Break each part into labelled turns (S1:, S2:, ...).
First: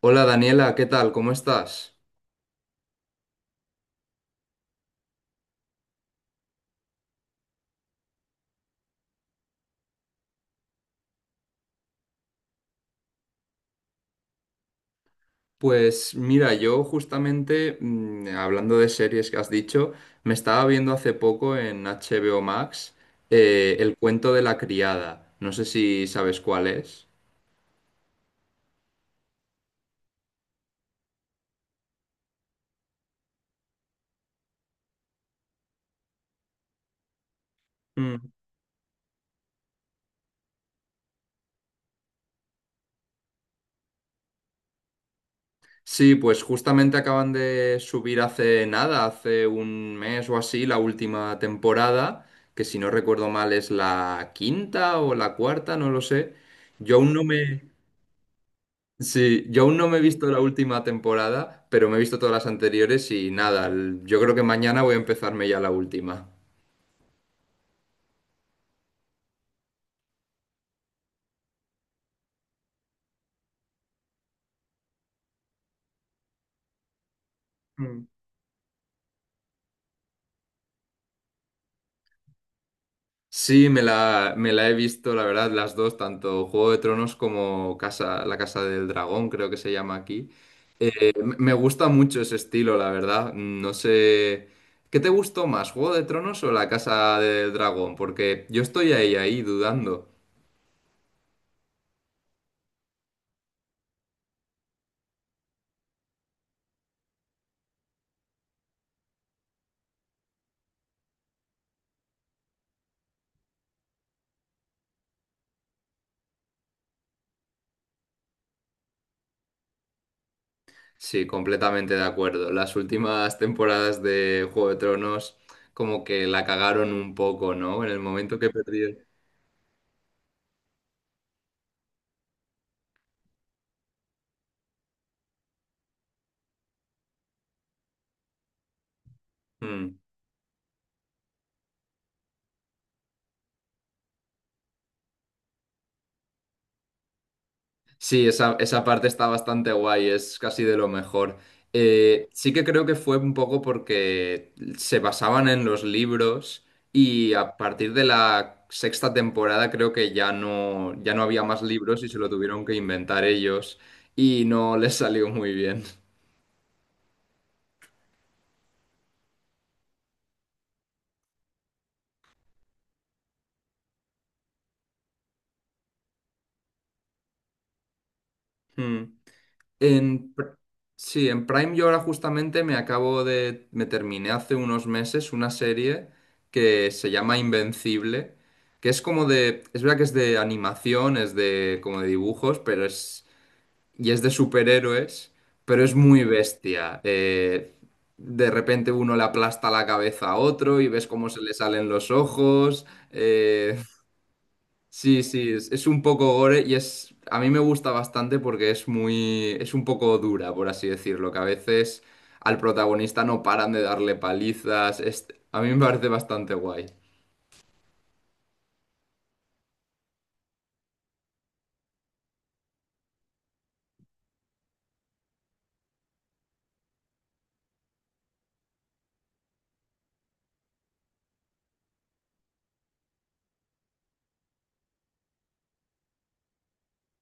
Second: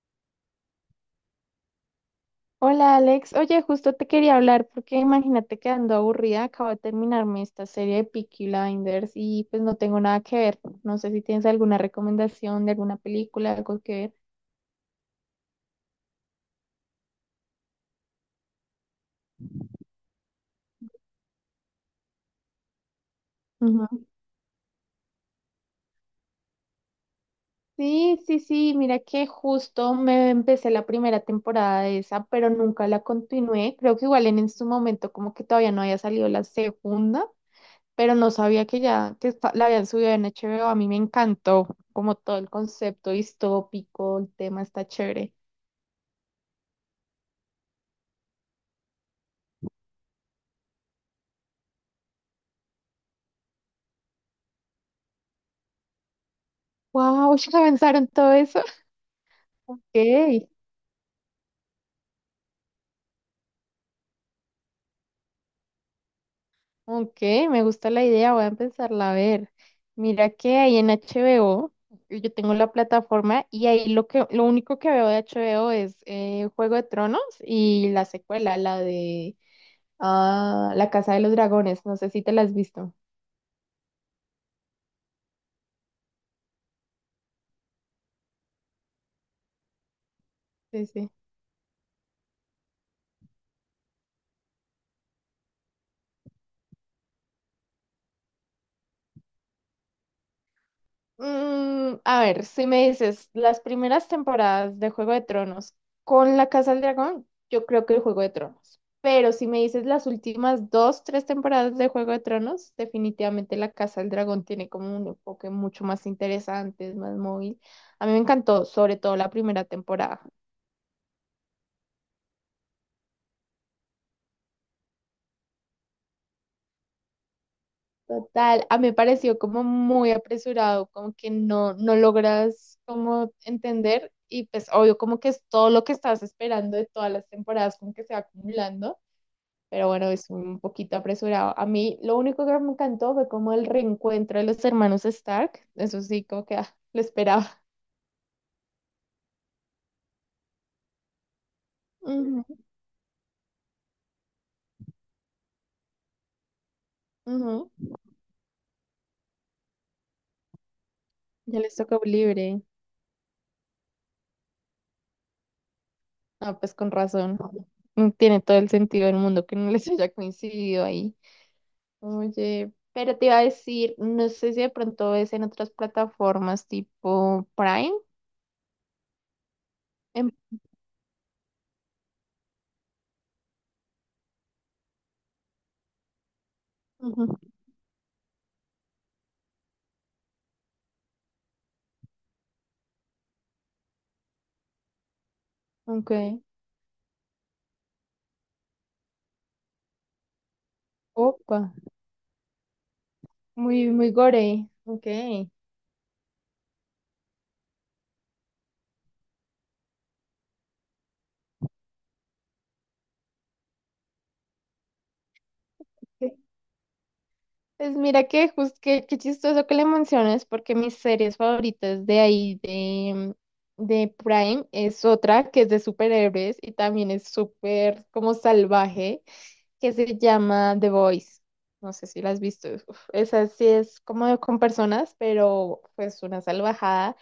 S1: Hola Daniela, ¿qué tal? ¿Cómo estás?
S2: Hola Alex, oye, justo te quería hablar porque imagínate que ando aburrida, acabo de terminarme esta serie de Peaky Blinders y pues no tengo nada que ver. No sé si tienes alguna recomendación de alguna película, algo que ver.
S1: Pues mira, yo justamente, hablando de series que has dicho, me estaba viendo hace poco en HBO Max
S2: Ujú.
S1: El cuento de la criada. No sé si sabes cuál es.
S2: Sí, sí, sí, mira que justo me empecé la primera temporada de esa, pero nunca la continué. Creo que igual en su momento como que todavía no había salido la segunda, pero
S1: Mm.
S2: no sabía que ya que la habían subido en HBO. A mí me encantó como todo el concepto distópico, el tema está chévere.
S1: Sí, pues justamente acaban de subir hace nada, hace un mes o así, la última temporada, que si no recuerdo mal es la quinta o la cuarta, no lo sé. Yo aún no
S2: Wow, ya
S1: me...
S2: pensaron todo eso.
S1: Sí, yo aún no
S2: Ok,
S1: me he visto la última temporada, pero me he visto todas las anteriores y nada, yo creo que mañana voy a empezarme ya la última.
S2: ok, me gusta la idea, voy a empezarla a ver. Mira que ahí en HBO, yo tengo la plataforma y ahí lo que, lo único que veo de HBO es Juego de Tronos y la
S1: Mm.
S2: secuela, la de ah, La Casa de los Dragones. No sé si te la has visto.
S1: Sí, me la he visto, la verdad, las dos, tanto Juego de Tronos como La Casa del Dragón, creo que se llama aquí.
S2: Sí, sí.
S1: Me gusta mucho ese estilo, la verdad. No sé, ¿qué te gustó más, Juego de Tronos o La Casa del Dragón? Porque yo estoy ahí dudando.
S2: Mm, a ver, si me dices las primeras temporadas de Juego de Tronos con la Casa del Dragón, yo creo que el Juego de Tronos. Pero si me dices las últimas dos, tres temporadas de Juego de Tronos, definitivamente la Casa del Dragón tiene como un enfoque mucho más interesante, es más móvil. A mí me encantó, sobre todo la primera temporada.
S1: Sí, completamente de acuerdo. Las últimas temporadas de Juego de Tronos como que la cagaron un poco, ¿no? En el momento que
S2: Total, a mí me
S1: perdí.
S2: pareció como muy apresurado, como que no, no logras como entender y pues obvio como que es todo lo que estás esperando de todas las temporadas como que se va acumulando, pero
S1: Mm.
S2: bueno, es un poquito apresurado. A mí lo único que me encantó fue como el reencuentro de los hermanos Stark, eso sí, como que ah, lo esperaba.
S1: Sí, esa parte está bastante guay, es casi de lo mejor.
S2: Ujú,
S1: Sí que creo que fue un poco porque se basaban en los libros y a
S2: ujú.
S1: partir de la sexta temporada creo que ya no había
S2: Ya
S1: más
S2: les tocó
S1: libros y se lo
S2: libre.
S1: tuvieron que inventar ellos y no les salió muy bien.
S2: Ah, pues con razón. No tiene todo el sentido del mundo que no les haya coincidido ahí. Oye, pero te iba a decir, no sé si de pronto ves en otras plataformas tipo Prime.
S1: Mm.
S2: En-
S1: En, pr- sí, en Prime yo ahora justamente me terminé hace unos meses una serie que se
S2: Ujú.
S1: llama Invencible, que es como de, es verdad que es de animación, es de como de dibujos, pero es, y es de superhéroes, pero es
S2: Ok.
S1: muy bestia. De repente uno le aplasta la cabeza a otro y ves cómo se le
S2: Opa,
S1: salen los ojos. eh,
S2: muy, muy gore. Ok.
S1: Sí, es un poco gore y es, a mí me gusta bastante porque es muy, es un poco dura, por así decirlo, que a veces al protagonista no paran de darle palizas. A mí me parece bastante guay.
S2: Pues mira que justo que, qué chistoso que le menciones porque mis series favoritas de ahí de Prime es otra que es de superhéroes y también es súper como salvaje, que se llama The Voice. No sé si la has visto. Uf, esa sí es como con personas, pero pues una salvajada.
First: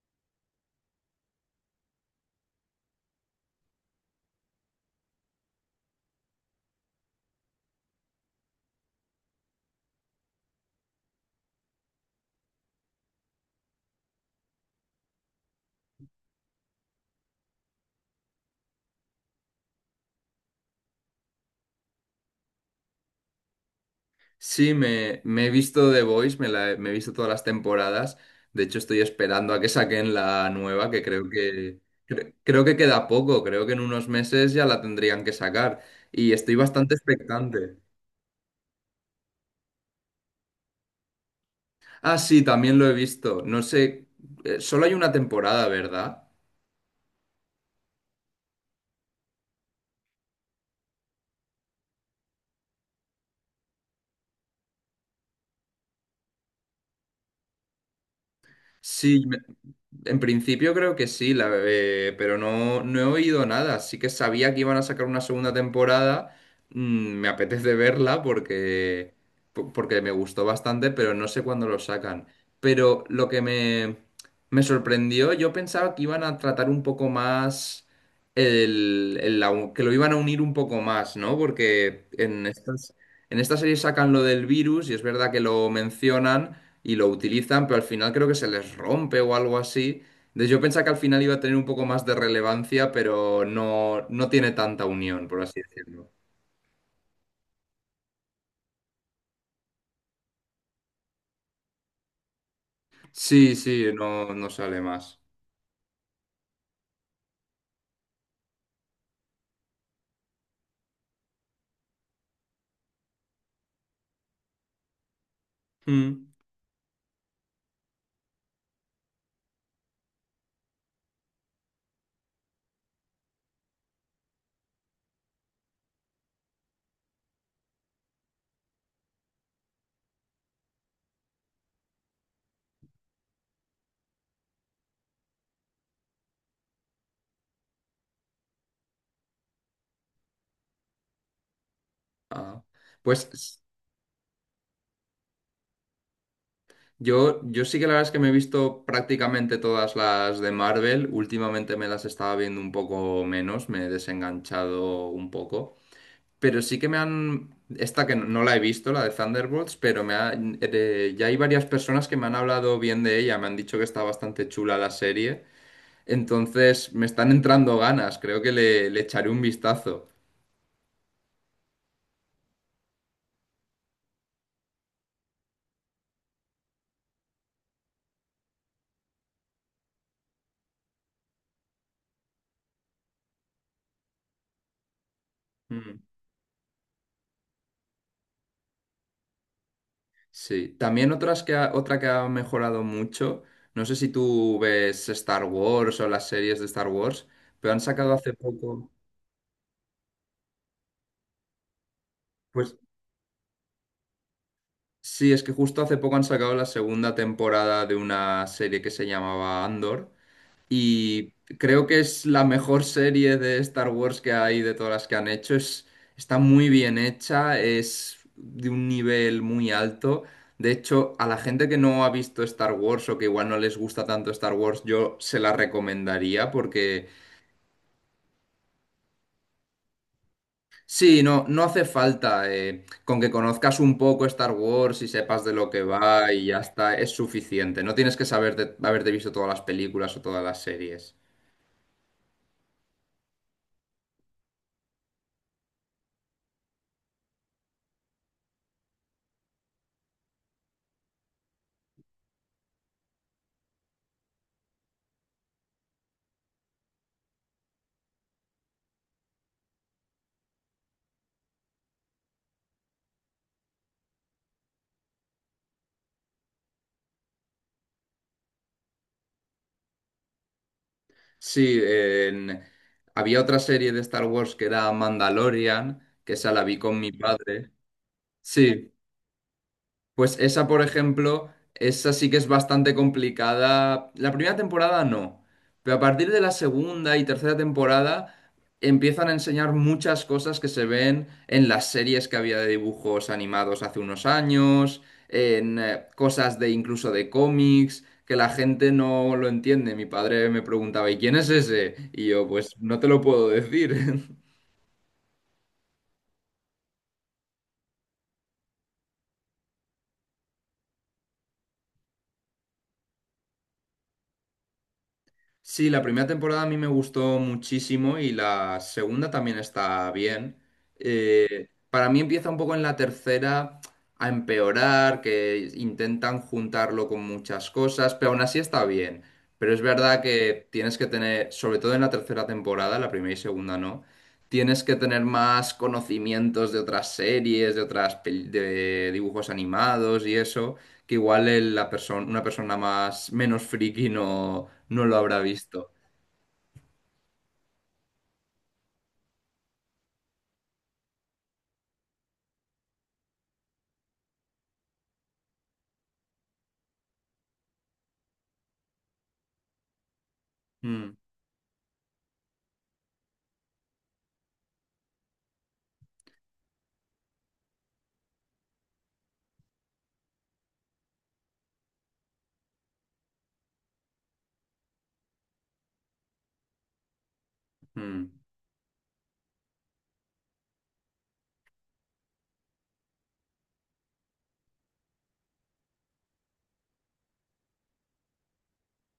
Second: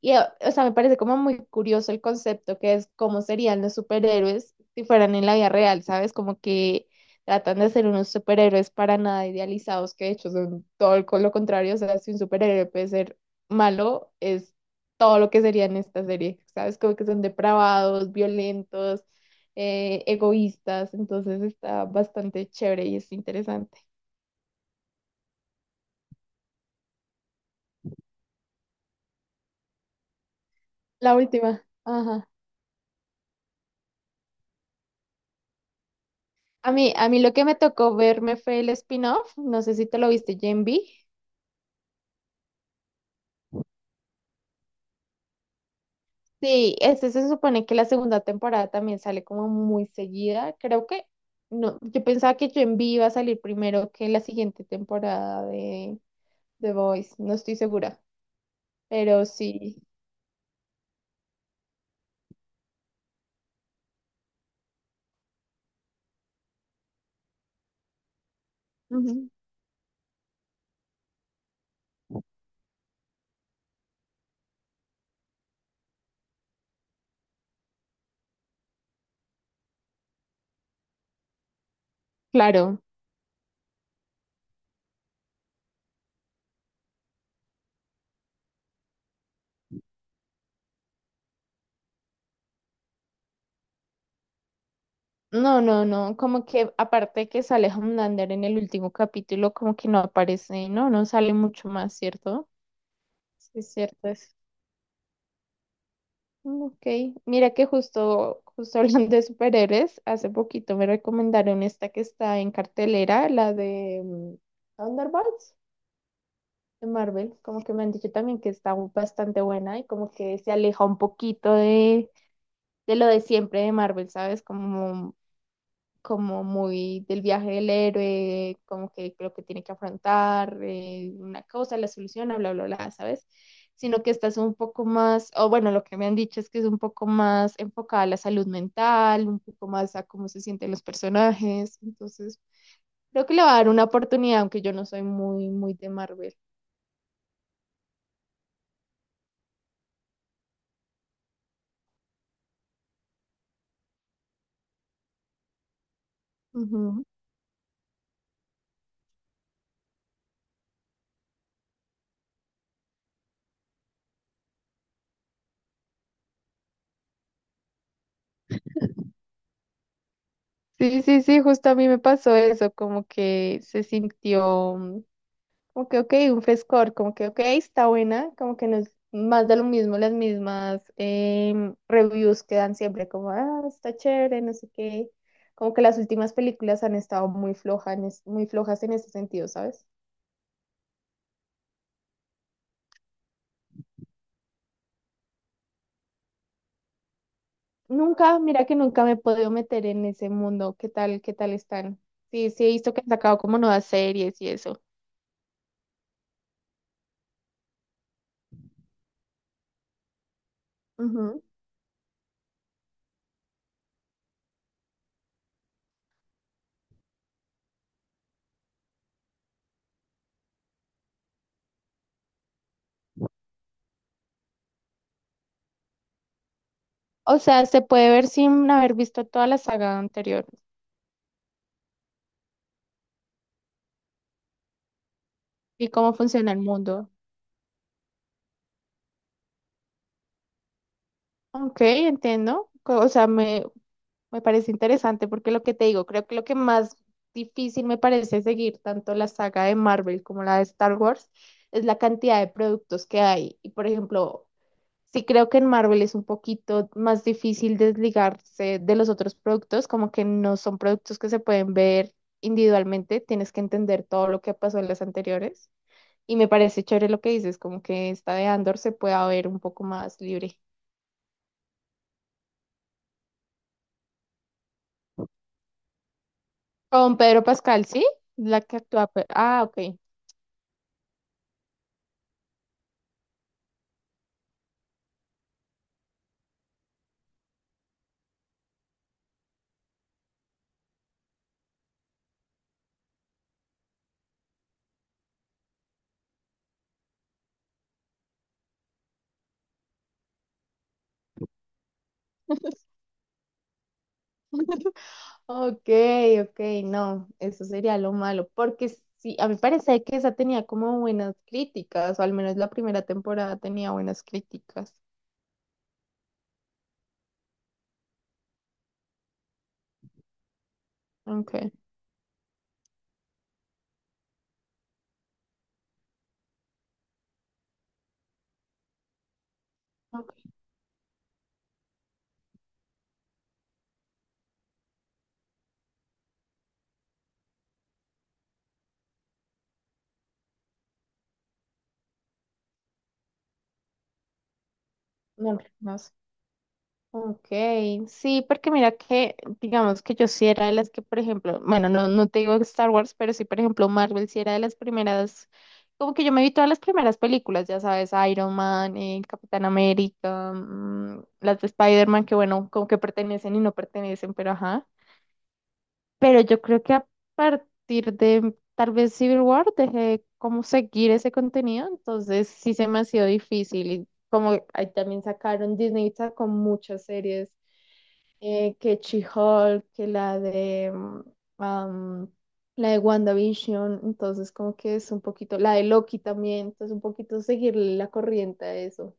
S2: Y, o sea, me parece como muy curioso el concepto que es cómo serían los superhéroes si fueran en la vida real, ¿sabes? Como que tratan de ser unos superhéroes para nada idealizados, que de hecho son con lo contrario. O sea, si un superhéroe puede ser malo, es todo lo que sería en esta serie, ¿sabes? Como que son depravados, violentos, egoístas. Entonces está bastante chévere y es interesante.
S1: Sí, me he visto The Voice, me he visto todas las temporadas. De hecho, estoy esperando a que saquen la nueva, que
S2: La
S1: creo
S2: última.
S1: que,
S2: Ajá.
S1: cre- creo que queda poco, creo que en unos meses ya la tendrían que sacar. Y estoy
S2: A mí,
S1: bastante
S2: a mí lo que me
S1: expectante.
S2: tocó verme fue el spin-off, no sé si te lo viste, Gen V.
S1: Ah, sí, también lo he visto. No sé, solo hay una temporada, ¿verdad?
S2: Sí, este se supone que la segunda temporada también sale como muy seguida. Creo que no, yo pensaba que Gen V iba a salir primero que la siguiente temporada de The Voice, no estoy segura,
S1: Sí,
S2: pero sí.
S1: en principio creo que sí, pero no, no he oído nada. Sí que sabía que iban a sacar una segunda temporada. Mm, me apetece verla porque,
S2: Ujú.
S1: po- porque me gustó bastante, pero no sé cuándo lo sacan. Pero me sorprendió, yo pensaba que iban a tratar un poco más que lo iban a unir un poco más, ¿no? Porque en
S2: Claro.
S1: en esta serie sacan lo del virus y es verdad que lo mencionan y lo utilizan, pero al final creo que se les rompe o algo así. Entonces yo pensaba que al final iba a tener un poco más de relevancia, pero no, no tiene tanta unión, por así
S2: No, no,
S1: decirlo.
S2: no, como que aparte que sale Homelander en el último capítulo, como que no aparece, no, no sale mucho más, ¿cierto? Sí,
S1: Sí,
S2: es cierto eso.
S1: no sale más.
S2: Mm, ok, mira que justo, justo hablando de superhéroes, hace poquito me recomendaron esta que está en cartelera, la de Thunderbolts
S1: Mm.
S2: de Marvel, como que me han dicho también que está bastante buena y como que se aleja un poquito de lo de siempre de Marvel, ¿sabes? Como como muy del viaje del héroe, como que lo que tiene que afrontar, una cosa, la soluciona, bla, bla, bla, ¿sabes? Sino que estás un poco más, o bueno, lo que me han dicho es que es un poco más enfocada a la salud mental, un poco más a cómo se sienten los personajes, entonces
S1: Ah.
S2: creo
S1: Pues
S2: que le va a
S1: s-
S2: dar una oportunidad, aunque yo no soy muy, muy de Marvel.
S1: yo, yo sí que la verdad es que me he visto prácticamente todas las de Marvel. Últimamente me las estaba viendo un poco menos, me he desenganchado un poco. Pero sí que me
S2: Ujú.
S1: han... Esta que no la he visto, la de Thunderbolts, ya hay varias personas que me han hablado bien de ella, me han dicho que está bastante chula la serie, entonces me están entrando ganas, creo que le echaré un vistazo.
S2: Sí, sí, sí, justo a mí me pasó eso, como que se sintió como que, ok, un frescor, como que, ok, está buena, como que no es más de lo mismo, las mismas reviews que dan siempre, como, ah, está chévere, no sé qué. Como que las
S1: Mm.
S2: últimas películas han estado muy flojas en ese sentido, ¿sabes?
S1: Sí, también otra que ha mejorado mucho, no sé si tú ves Star Wars o las series de Star Wars, pero han sacado hace
S2: Nunca, mira que
S1: poco,
S2: nunca me he podido meter en ese mundo, qué tal están? Sí, sí he
S1: pues
S2: visto que han sacado como nuevas series y eso.
S1: sí, es que justo hace poco han sacado la segunda temporada de una serie que se llamaba Andor. Y
S2: Ujú.
S1: creo que es la mejor serie de Star Wars que hay de todas las que han hecho. Está muy bien hecha, es de un nivel muy alto. De hecho, a la gente que no ha visto Star Wars o que igual no les gusta tanto Star Wars, yo se la recomendaría porque
S2: O sea, se puede ver sin haber visto toda la saga anterior
S1: sí, no, no hace falta. Con que conozcas un poco Star Wars y sepas de lo que
S2: y cómo
S1: va y
S2: funciona
S1: ya
S2: el
S1: está, es
S2: mundo.
S1: suficiente. No tienes que saber haberte visto todas las películas o todas las series.
S2: Ok, entiendo. O sea, me parece interesante porque lo que te digo, creo que lo que más difícil me parece seguir tanto la saga de Marvel como la de Star Wars es la cantidad de productos que hay. Y por ejemplo, sí creo que en Marvel es un poquito más difícil desligarse de los otros productos, como que no son productos que se pueden ver individualmente, tienes que entender todo lo que pasó en las anteriores. Y me parece chévere lo que dices, como que esta de Andor se pueda ver un poco más libre.
S1: Sí, había otra serie de Star Wars que era Mandalorian, que esa la vi con mi
S2: Con Pedro
S1: padre.
S2: Pascal, ¿sí? La que
S1: Sí,
S2: actúa. Ah, ok.
S1: pues esa, por ejemplo, esa sí que es bastante complicada. La primera temporada no, pero a partir de la segunda y tercera temporada empiezan a enseñar muchas cosas que se ven en las series que había de dibujos animados hace unos años, en cosas de incluso de cómics, que la gente no lo entiende. Mi padre me preguntaba, ¿y quién es ese? Y yo, pues no te lo puedo decir.
S2: Ok, ok, no, eso sería lo malo, porque sí, a mí parece que esa tenía como buenas críticas, o al menos la primera temporada tenía buenas críticas.
S1: Sí, la primera temporada a mí me gustó muchísimo y la segunda también está bien.
S2: Ok,
S1: Para mí empieza un poco en la tercera a empeorar, que intentan juntarlo con muchas cosas, pero aún así está bien. Pero es verdad
S2: ok,
S1: que tienes que tener, sobre todo en la tercera temporada, la primera y segunda no, tienes que tener más conocimientos de otras series, de de dibujos animados y eso, que igual la persona, una persona más menos friki no, no lo habrá
S2: no,
S1: visto.
S2: no sé. Ok, sí, porque mira que, digamos que yo sí era de las que, por ejemplo, bueno, no, no te digo Star Wars, pero sí, por ejemplo, Marvel sí era de las primeras, como que yo me vi todas las primeras películas, ya sabes, Iron Man, Capitán América,
S1: Mm,
S2: las de Spider-Man, que bueno, como que pertenecen y no pertenecen, pero ajá. Pero yo creo que a partir de tal vez Civil War dejé de como seguir ese contenido, entonces sí se me ha sido difícil. Y como ahí también sacaron, Disney sacó muchas series,
S1: mm.
S2: que She-Hulk, que la de am, la de WandaVision, entonces como que es un poquito, la de Loki también, entonces un poquito seguir la corriente a eso.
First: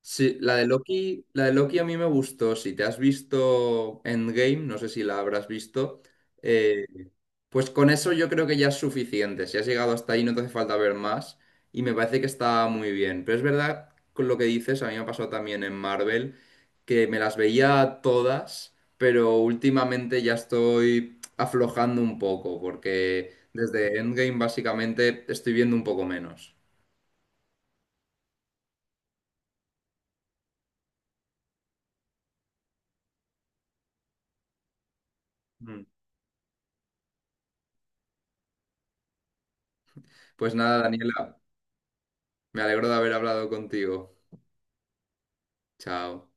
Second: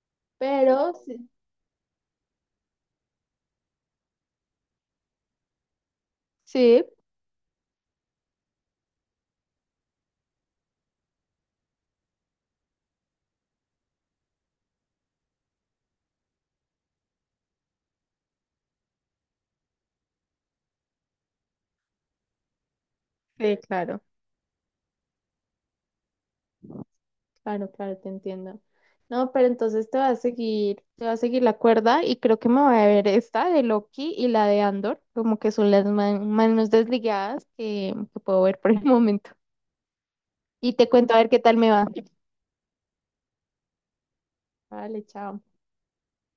S1: Sí,
S2: Pero sí,
S1: La de Loki a mí me gustó. Si te has visto Endgame, no sé si la habrás visto,
S2: sí,
S1: eh, pues con eso yo creo que ya es suficiente. Si has llegado hasta ahí, no te hace falta ver más. Y me parece que está muy bien. Pero es verdad, con lo que dices, a mí me ha pasado también en Marvel, que me las veía todas, pero últimamente ya estoy aflojando un poco, porque
S2: sí,
S1: desde
S2: claro.
S1: Endgame básicamente estoy viendo un poco menos.
S2: Claro, claro, te entiendo. No, pero entonces te va a seguir, te va a seguir la cuerda y creo que me voy a ver esta de Loki y la de Andor, como que son
S1: Mm.
S2: las manos desligadas que puedo ver por el momento.
S1: Pues
S2: Y
S1: nada,
S2: te cuento a ver
S1: Daniela,
S2: qué tal me va.
S1: me alegro de haber hablado contigo.
S2: Vale, chao.
S1: Chao.